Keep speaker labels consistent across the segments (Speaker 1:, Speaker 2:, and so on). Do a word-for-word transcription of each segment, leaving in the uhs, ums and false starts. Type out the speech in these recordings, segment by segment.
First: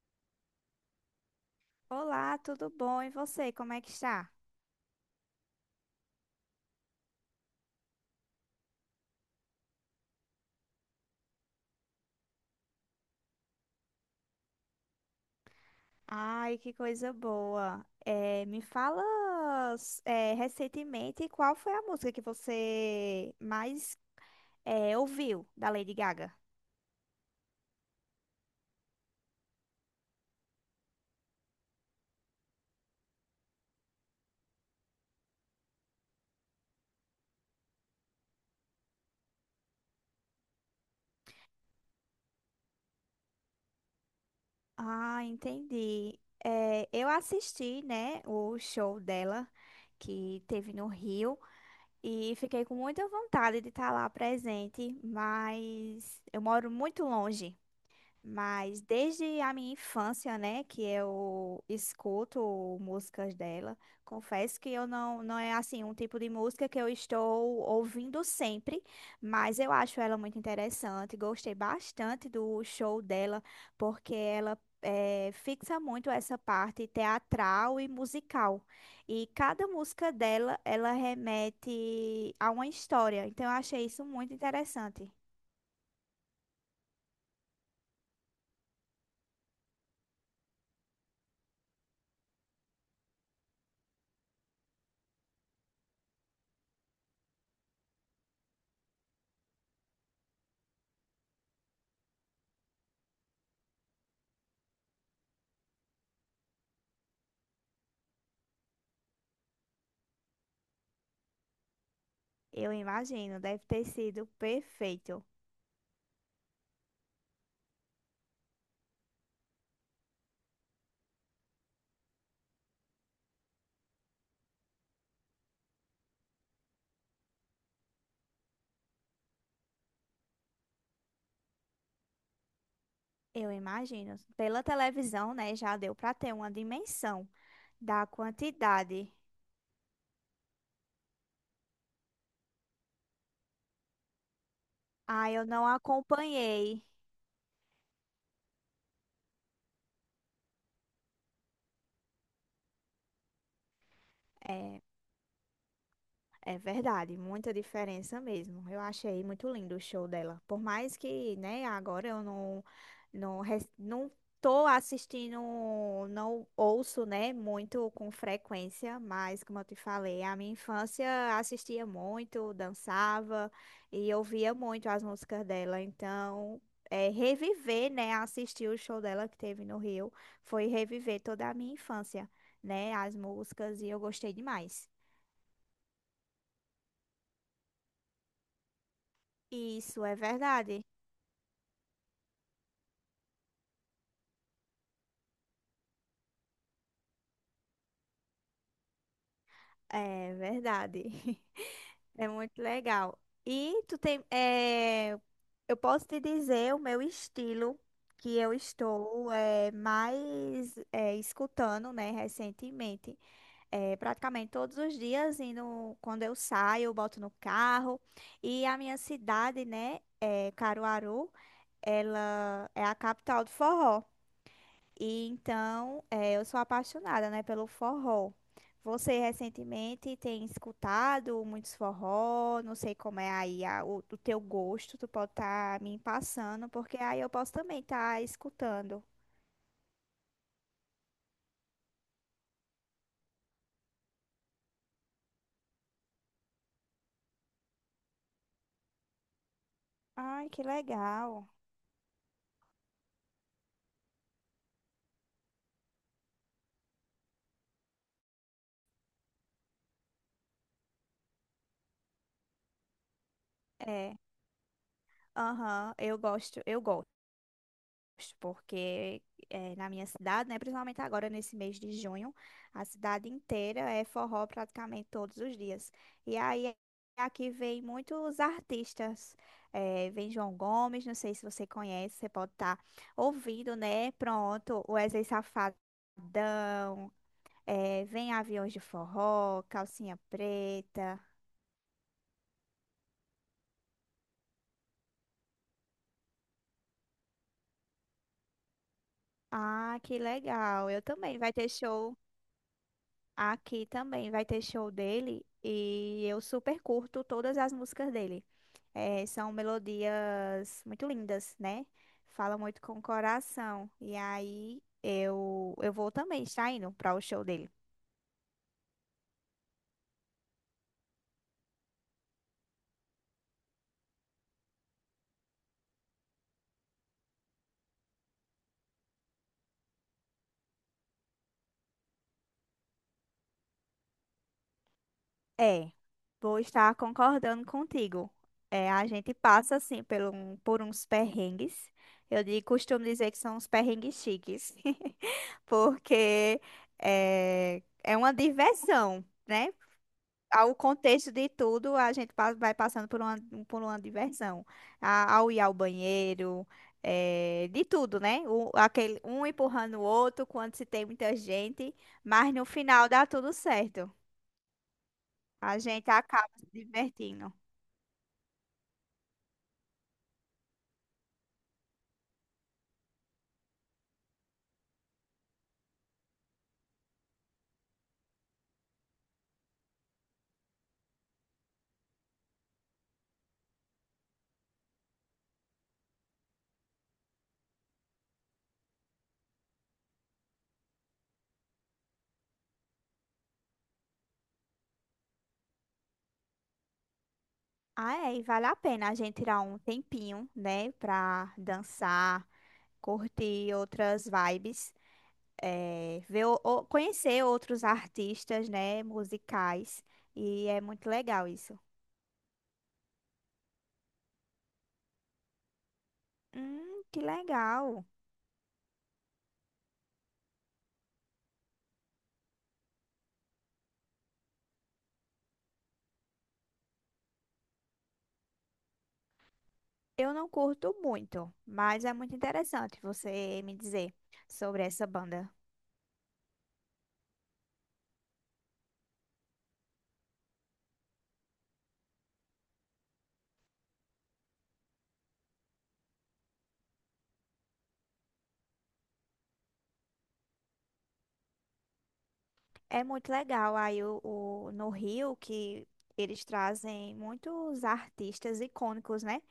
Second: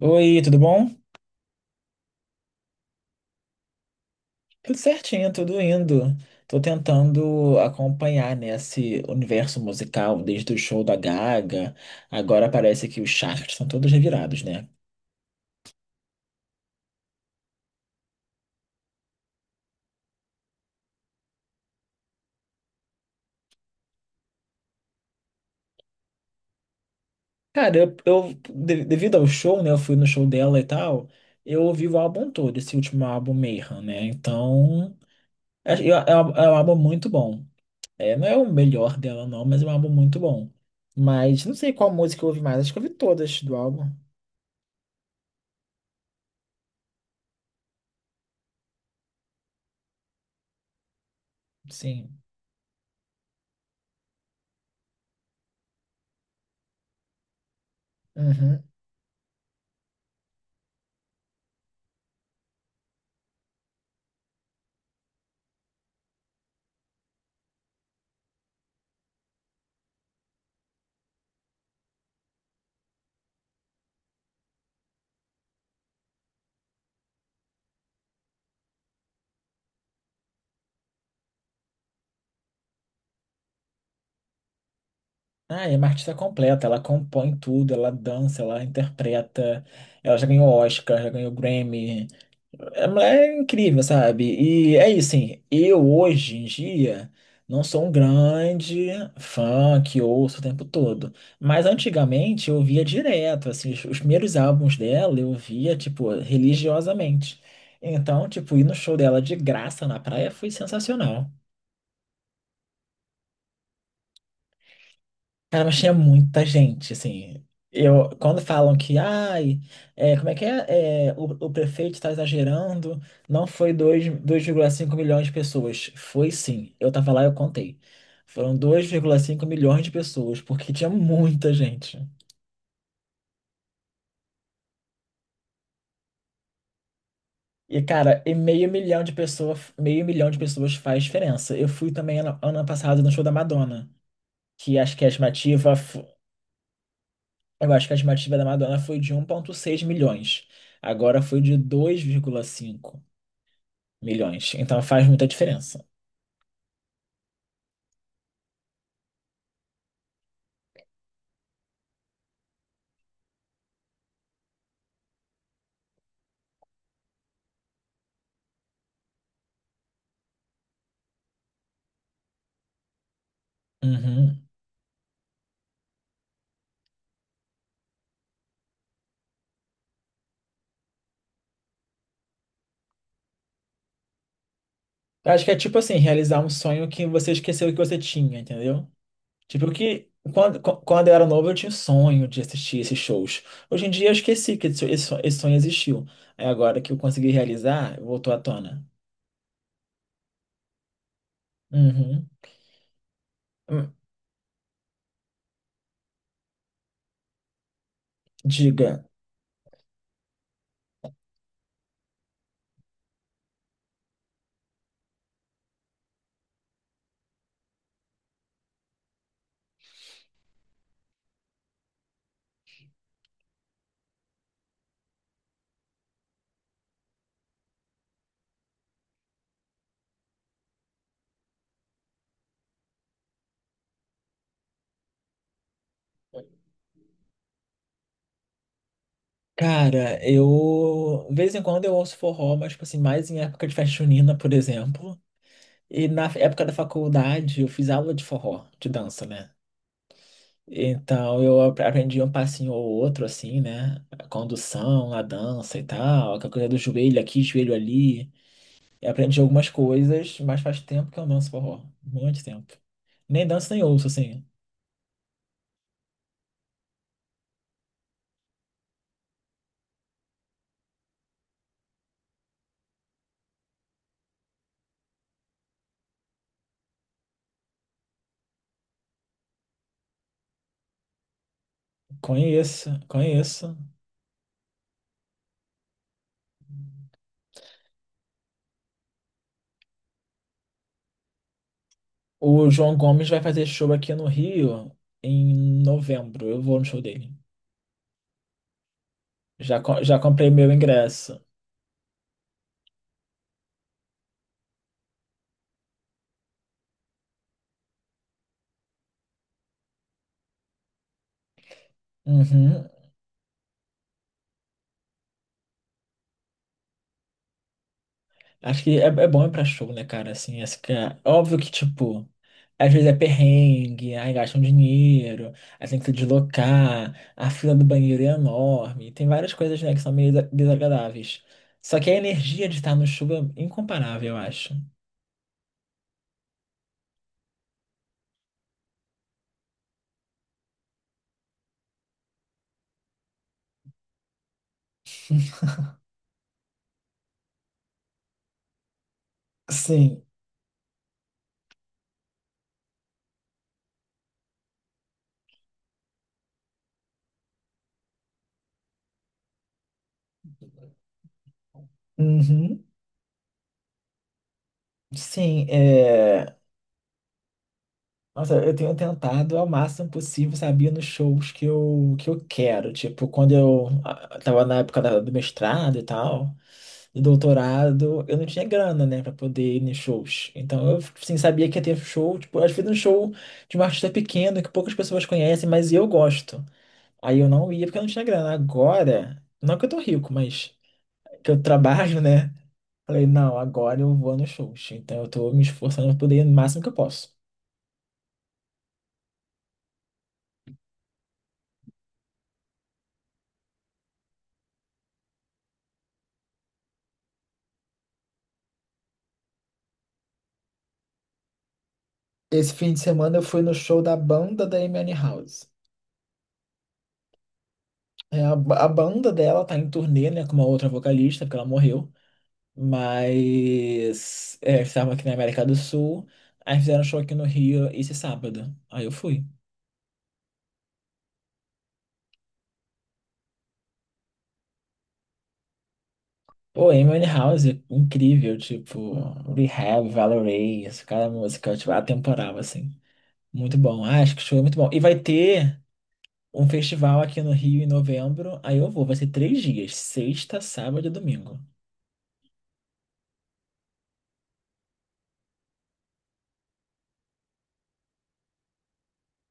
Speaker 1: Oi, tudo bom?
Speaker 2: Olá, tudo bom? E você, como é que está?
Speaker 1: Tudo certinho, tudo indo. Tô tentando acompanhar nesse universo musical desde o show da Gaga. Agora parece que os chakras estão todos revirados, né?
Speaker 2: Ai, que coisa boa. É, me fala, é, recentemente qual foi a música que você mais é, ouviu da Lady Gaga?
Speaker 1: Cara, eu, eu- de- devido ao show, né? Eu fui no show dela e tal. Eu ouvi o álbum todo, esse último álbum Mayhem, né? Então, é, é, é um é um álbum muito bom. É, não é o melhor dela, não, mas é um álbum muito bom. Mas não sei qual música eu ouvi mais. Acho que eu ouvi todas do álbum.
Speaker 2: Ah, entendi. É, eu assisti, né, o show dela que teve no Rio
Speaker 1: Sim.
Speaker 2: e fiquei com muita vontade de estar lá presente, mas eu moro muito longe.
Speaker 1: Uhum.
Speaker 2: Mas desde a minha infância, né, que eu escuto músicas dela, confesso que eu não, não é assim um tipo de música que eu estou ouvindo sempre, mas eu acho ela muito interessante. Gostei bastante do show dela, porque ela eh, fixa muito essa parte teatral e musical. E cada música dela, ela remete a uma história. Então eu achei isso muito interessante.
Speaker 1: Ah, é uma artista completa, ela compõe tudo, ela dança, ela interpreta, ela já ganhou Oscar, já ganhou Grammy. A mulher é incrível, sabe? E é isso, assim, eu hoje em dia não sou um grande fã que ouço o tempo todo, mas antigamente eu via direto, assim, os, os primeiros álbuns dela eu via, tipo, religiosamente. Então, tipo, ir no show dela de graça na praia foi sensacional.
Speaker 2: Eu imagino, deve ter sido perfeito.
Speaker 1: Cara, mas tinha muita gente, assim. Eu, quando falam que, ai, é, como é que é, é, o, o prefeito está exagerando, não foi dois- 2,5 milhões de pessoas. Foi sim. Eu tava lá, e eu contei. Foram dois vírgula cinco milhões de pessoas, porque tinha muita gente.
Speaker 2: Eu imagino. Pela televisão, né, já deu para ter uma dimensão
Speaker 1: E,
Speaker 2: da
Speaker 1: cara, e meio milhão
Speaker 2: quantidade.
Speaker 1: de pessoas, meio milhão de pessoas faz diferença. Eu fui também ano, ano passado no show da Madonna, que acho que é a
Speaker 2: Ah, eu não
Speaker 1: estimativa
Speaker 2: acompanhei.
Speaker 1: eu acho que a estimativa da Madonna foi de um vírgula seis milhões. Agora foi de dois vírgula cinco milhões.
Speaker 2: É,
Speaker 1: Então faz muita diferença.
Speaker 2: é verdade, muita diferença mesmo. Eu achei muito lindo o show dela. Por mais que, né, agora eu não não res- não tô assistindo, não ouço, né, muito com frequência, mas como eu te falei, a minha infância assistia muito, dançava e
Speaker 1: Uhum.
Speaker 2: ouvia muito as músicas dela. Então, é, reviver, né, assistir o show dela que teve no Rio, foi reviver toda a minha infância, né, as músicas e eu gostei demais.
Speaker 1: Eu acho que é tipo assim, realizar um sonho que você esqueceu que você tinha, entendeu? Tipo
Speaker 2: Isso
Speaker 1: que
Speaker 2: é
Speaker 1: quando, qu-
Speaker 2: verdade.
Speaker 1: quando eu era novo eu tinha o sonho de assistir esses shows. Hoje em dia eu esqueci que esse, esse sonho esse sonho existiu. Aí agora que eu consegui realizar, voltou à tona.
Speaker 2: É verdade.
Speaker 1: Uhum.
Speaker 2: É muito legal. E
Speaker 1: Hum,
Speaker 2: tu tem, é, eu posso te dizer o meu estilo que eu
Speaker 1: Diga.
Speaker 2: estou é, mais é, escutando, né, recentemente. É, praticamente todos os dias, indo, quando eu saio, eu boto no carro. E a minha cidade, né, é, Caruaru, ela é a capital do forró. E então, eh, eu sou apaixonada, né, pelo forró. Você recentemente tem escutado muitos forró, não sei como é aí a- o, o teu gosto, tu pode estar me passando, porque aí eu posso também estar escutando.
Speaker 1: Cara, eu de vez em quando eu ouço forró, mas tipo assim, mais em época de festa junina, por exemplo. E na época da faculdade eu fiz aula de forró, de dança, né?
Speaker 2: Ai, que
Speaker 1: Então
Speaker 2: legal.
Speaker 1: eu ap- aprendi um passinho ou outro, assim, né? A condução, a dança e tal, aquela coisa do joelho aqui, joelho ali. E aprendi algumas coisas, mas faz tempo que eu não danço forró. Muito tempo. Nem danço nem ouço,
Speaker 2: É,
Speaker 1: assim.
Speaker 2: aham, eu gosto, eu gosto. Porque eh, na minha cidade, né, principalmente agora nesse mês de junho, a cidade inteira é forró praticamente todos os dias. E aí aqui vem muitos artistas, eh, vem João Gomes, não sei se você conhece, você pode estar
Speaker 1: Conheço, conheço.
Speaker 2: ouvindo, né? Pronto, o Wesley Safadão, eh, vem Aviões de Forró, Calcinha Preta.
Speaker 1: O João Gomes vai fazer show aqui no Rio em novembro. Eu vou no show dele. Já,
Speaker 2: Ah,
Speaker 1: co- já
Speaker 2: que
Speaker 1: comprei meu
Speaker 2: legal! Eu também.
Speaker 1: ingresso.
Speaker 2: Vai ter show. Aqui também vai ter show dele e eu super curto todas as músicas dele. Eh, são melodias muito lindas, né? Fala muito
Speaker 1: Uhum.
Speaker 2: com o coração. E aí eu, eu vou também estar indo para o show dele.
Speaker 1: Acho que é, é bom ir pra show, né, cara? Assim, acho que é é óbvio que, tipo, às vezes é perrengue, aí gastam dinheiro, aí tem que se deslocar, a fila do banheiro é enorme, tem várias coisas, né, que são meio desa- desagradáveis. Só que a energia de estar no show é incomparável, eu acho.
Speaker 2: É, vou estar concordando contigo. É, a gente passa assim por, um, por uns perrengues. Eu di- costumo dizer que são uns perrengues chiques, porque é, é uma diversão, né?
Speaker 1: Sim,
Speaker 2: Ao contexto de tudo, a gente pa- vai passando por uma, por uma diversão. A- ao ir ao banheiro, eh, de tudo, né? O- aquele, um empurrando o outro quando se tem muita gente, mas no
Speaker 1: uhum.
Speaker 2: final dá tudo certo.
Speaker 1: Sim,
Speaker 2: A gente acaba
Speaker 1: é...
Speaker 2: se divertindo.
Speaker 1: Nossa, eu tenho tentado ao máximo possível, sabia, nos shows que eu, que eu quero. Tipo, quando eu ah, tava na época da- do mestrado e tal, do doutorado, eu não tinha grana, né, pra poder ir em shows. Então eu, assim, sabia que ia ter show, tipo, às vezes um show de um artista pequeno que poucas pessoas conhecem, mas eu gosto. Aí eu não ia porque eu não tinha grana. Agora, não que eu tô rico, mas que eu trabalho, né? Falei, não, agora eu vou nos shows. Então eu tô me esforçando pra poder ir no máximo que eu posso.
Speaker 2: Ah, é, e vale a pena a gente tirar um tempinho, né, pra dançar, curtir outras vibes, eh, ver, o- o- conhecer outros artistas, né, musicais, e é muito legal isso.
Speaker 1: Esse fim de semana eu fui no show da banda da Amy House.
Speaker 2: Hum, que legal.
Speaker 1: a, a banda dela tá em turnê, né, com uma outra vocalista, porque ela morreu. Mas é, estavam aqui na América do Sul, aí fizeram um show aqui no Rio esse sábado. Aí eu fui.
Speaker 2: Eu não curto muito, mas é muito interessante você me dizer sobre essa banda.
Speaker 1: Pô, Amy House, incrível, tipo, Rehab, Valorous, cada música, tipo, atemporal, assim. Muito bom. Ah, acho que o show é muito bom. E vai ter um festival aqui no Rio em novembro, aí eu vou, vai ser três dias, sexta, sábado e domingo.
Speaker 2: É muito legal. Aí o, o- no Rio que eles trazem muitos artistas icônicos, né?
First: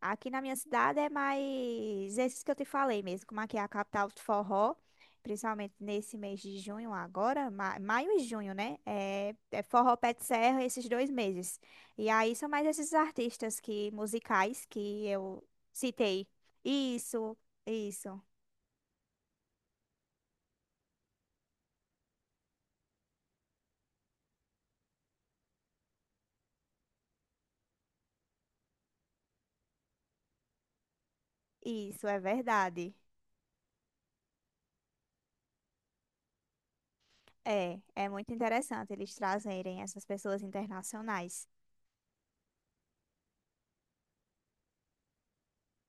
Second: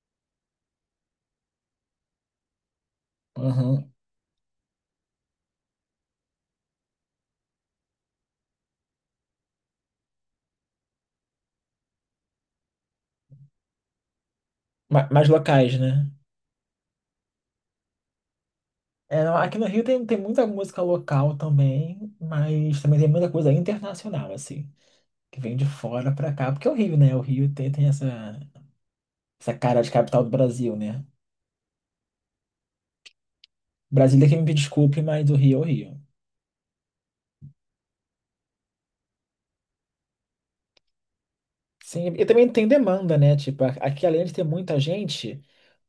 Speaker 2: Aqui na minha cidade é mais esses que eu te falei mesmo, como aqui é a
Speaker 1: Uhum.
Speaker 2: capital do forró, principalmente nesse mês de junho agora, ma- maio e junho, né? É, é forró pé de serra esses dois meses. E aí são mais esses artistas que musicais que
Speaker 1: Ma- Mais
Speaker 2: eu
Speaker 1: locais, né?
Speaker 2: citei. Isso, isso,
Speaker 1: É, não, aqui no Rio tem, tem muita música local também, mas também tem muita coisa internacional, assim, que vem de fora pra cá, porque é o Rio, né? O Rio tem, tem essa, essa, cara de capital do Brasil, né?
Speaker 2: isso é verdade.
Speaker 1: Brasília que me desculpe, mas o Rio é o Rio.
Speaker 2: É, é muito interessante eles trazerem essas pessoas internacionais.
Speaker 1: Sim, e também tem demanda, né? Tipo, a- aqui além de ter muita gente,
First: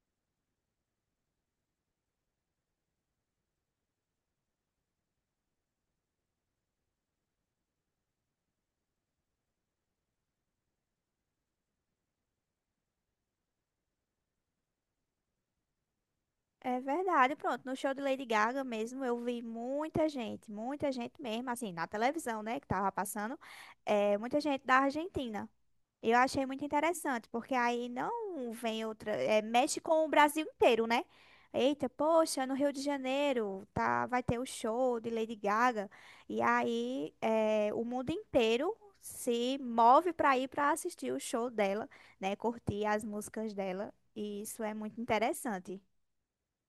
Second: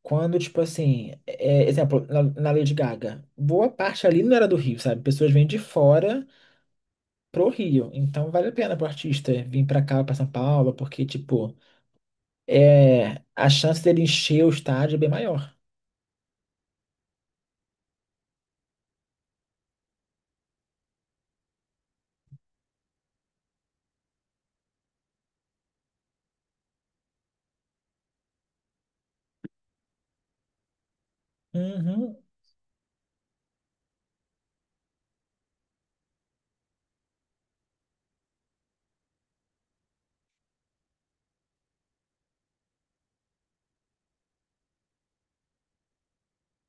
Speaker 1: quando, tipo assim, é, exemplo, na, na Lady Gaga, boa parte ali não era do Rio, sabe? Pessoas vêm de fora pro Rio. Então vale a pena pro artista vir pra cá, pra São Paulo, porque, tipo, é, a chance dele encher o estádio é bem maior.
Speaker 2: É verdade, pronto. No show de Lady Gaga mesmo, eu vi muita gente, muita gente mesmo, assim, na televisão, né, que tava passando, é, muita gente da Argentina. Eu achei muito interessante, porque aí não vem outra, é, mexe com o Brasil inteiro, né? Eita,
Speaker 1: Uhum.
Speaker 2: poxa, no Rio de Janeiro tá, vai ter o show de Lady Gaga. E aí é, o mundo inteiro se move para ir para assistir o show dela, né? Curtir as músicas dela. E isso é muito interessante.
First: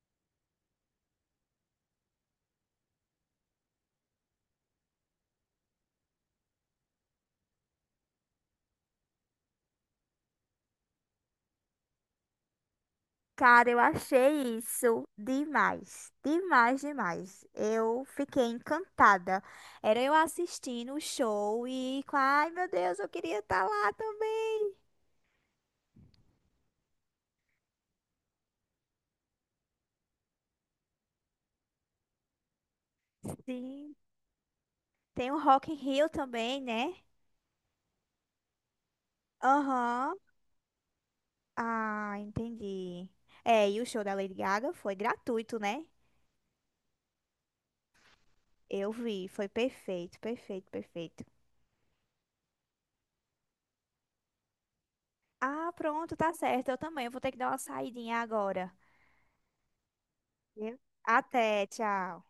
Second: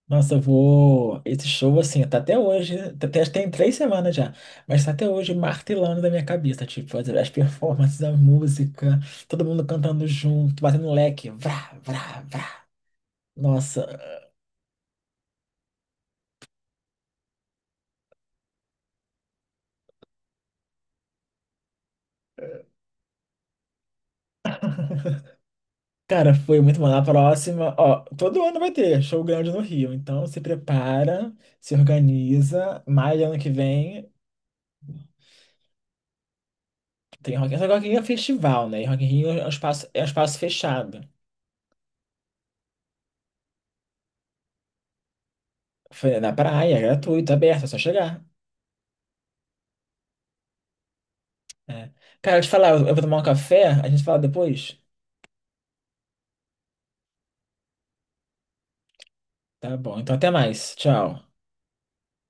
Speaker 1: Nossa, eu vou. Esse show, assim, tá até hoje. Tá até, tem três semanas já. Mas tá até hoje martelando na minha cabeça. Tipo, as, as performances, a música, todo mundo cantando junto, batendo leque. Vrá, vrá, vrá.
Speaker 2: Cara, eu
Speaker 1: Nossa.
Speaker 2: achei isso demais, demais, demais. Eu fiquei encantada. Era eu assistindo o show e, com- ai meu Deus, eu queria estar lá também.
Speaker 1: Cara, foi muito bom. Na próxima, ó, todo ano vai ter show grande no Rio. Então se prepara, se organiza. Maio do ano que
Speaker 2: Sim,
Speaker 1: vem
Speaker 2: tem o Rock in Rio também, né?
Speaker 1: tem Rock in Rio. Só que Rock in Rio é festival, né? E Rock in Rio é um espaço, é um
Speaker 2: Aham.
Speaker 1: espaço fechado.
Speaker 2: Ah, entendi. É, e o show da Lady Gaga foi gratuito, né?
Speaker 1: Foi na praia, é gratuito, aberto, é só chegar.
Speaker 2: Eu vi, foi perfeito, perfeito, perfeito.
Speaker 1: É. Cara, deixa eu te falar, eu eu vou tomar um café, a gente fala depois?
Speaker 2: Ah, pronto, tá certo. Eu também vou ter que dar uma saidinha agora.
Speaker 1: Tá bom, então até mais.
Speaker 2: Viu?
Speaker 1: Tchau.
Speaker 2: Até, tchau.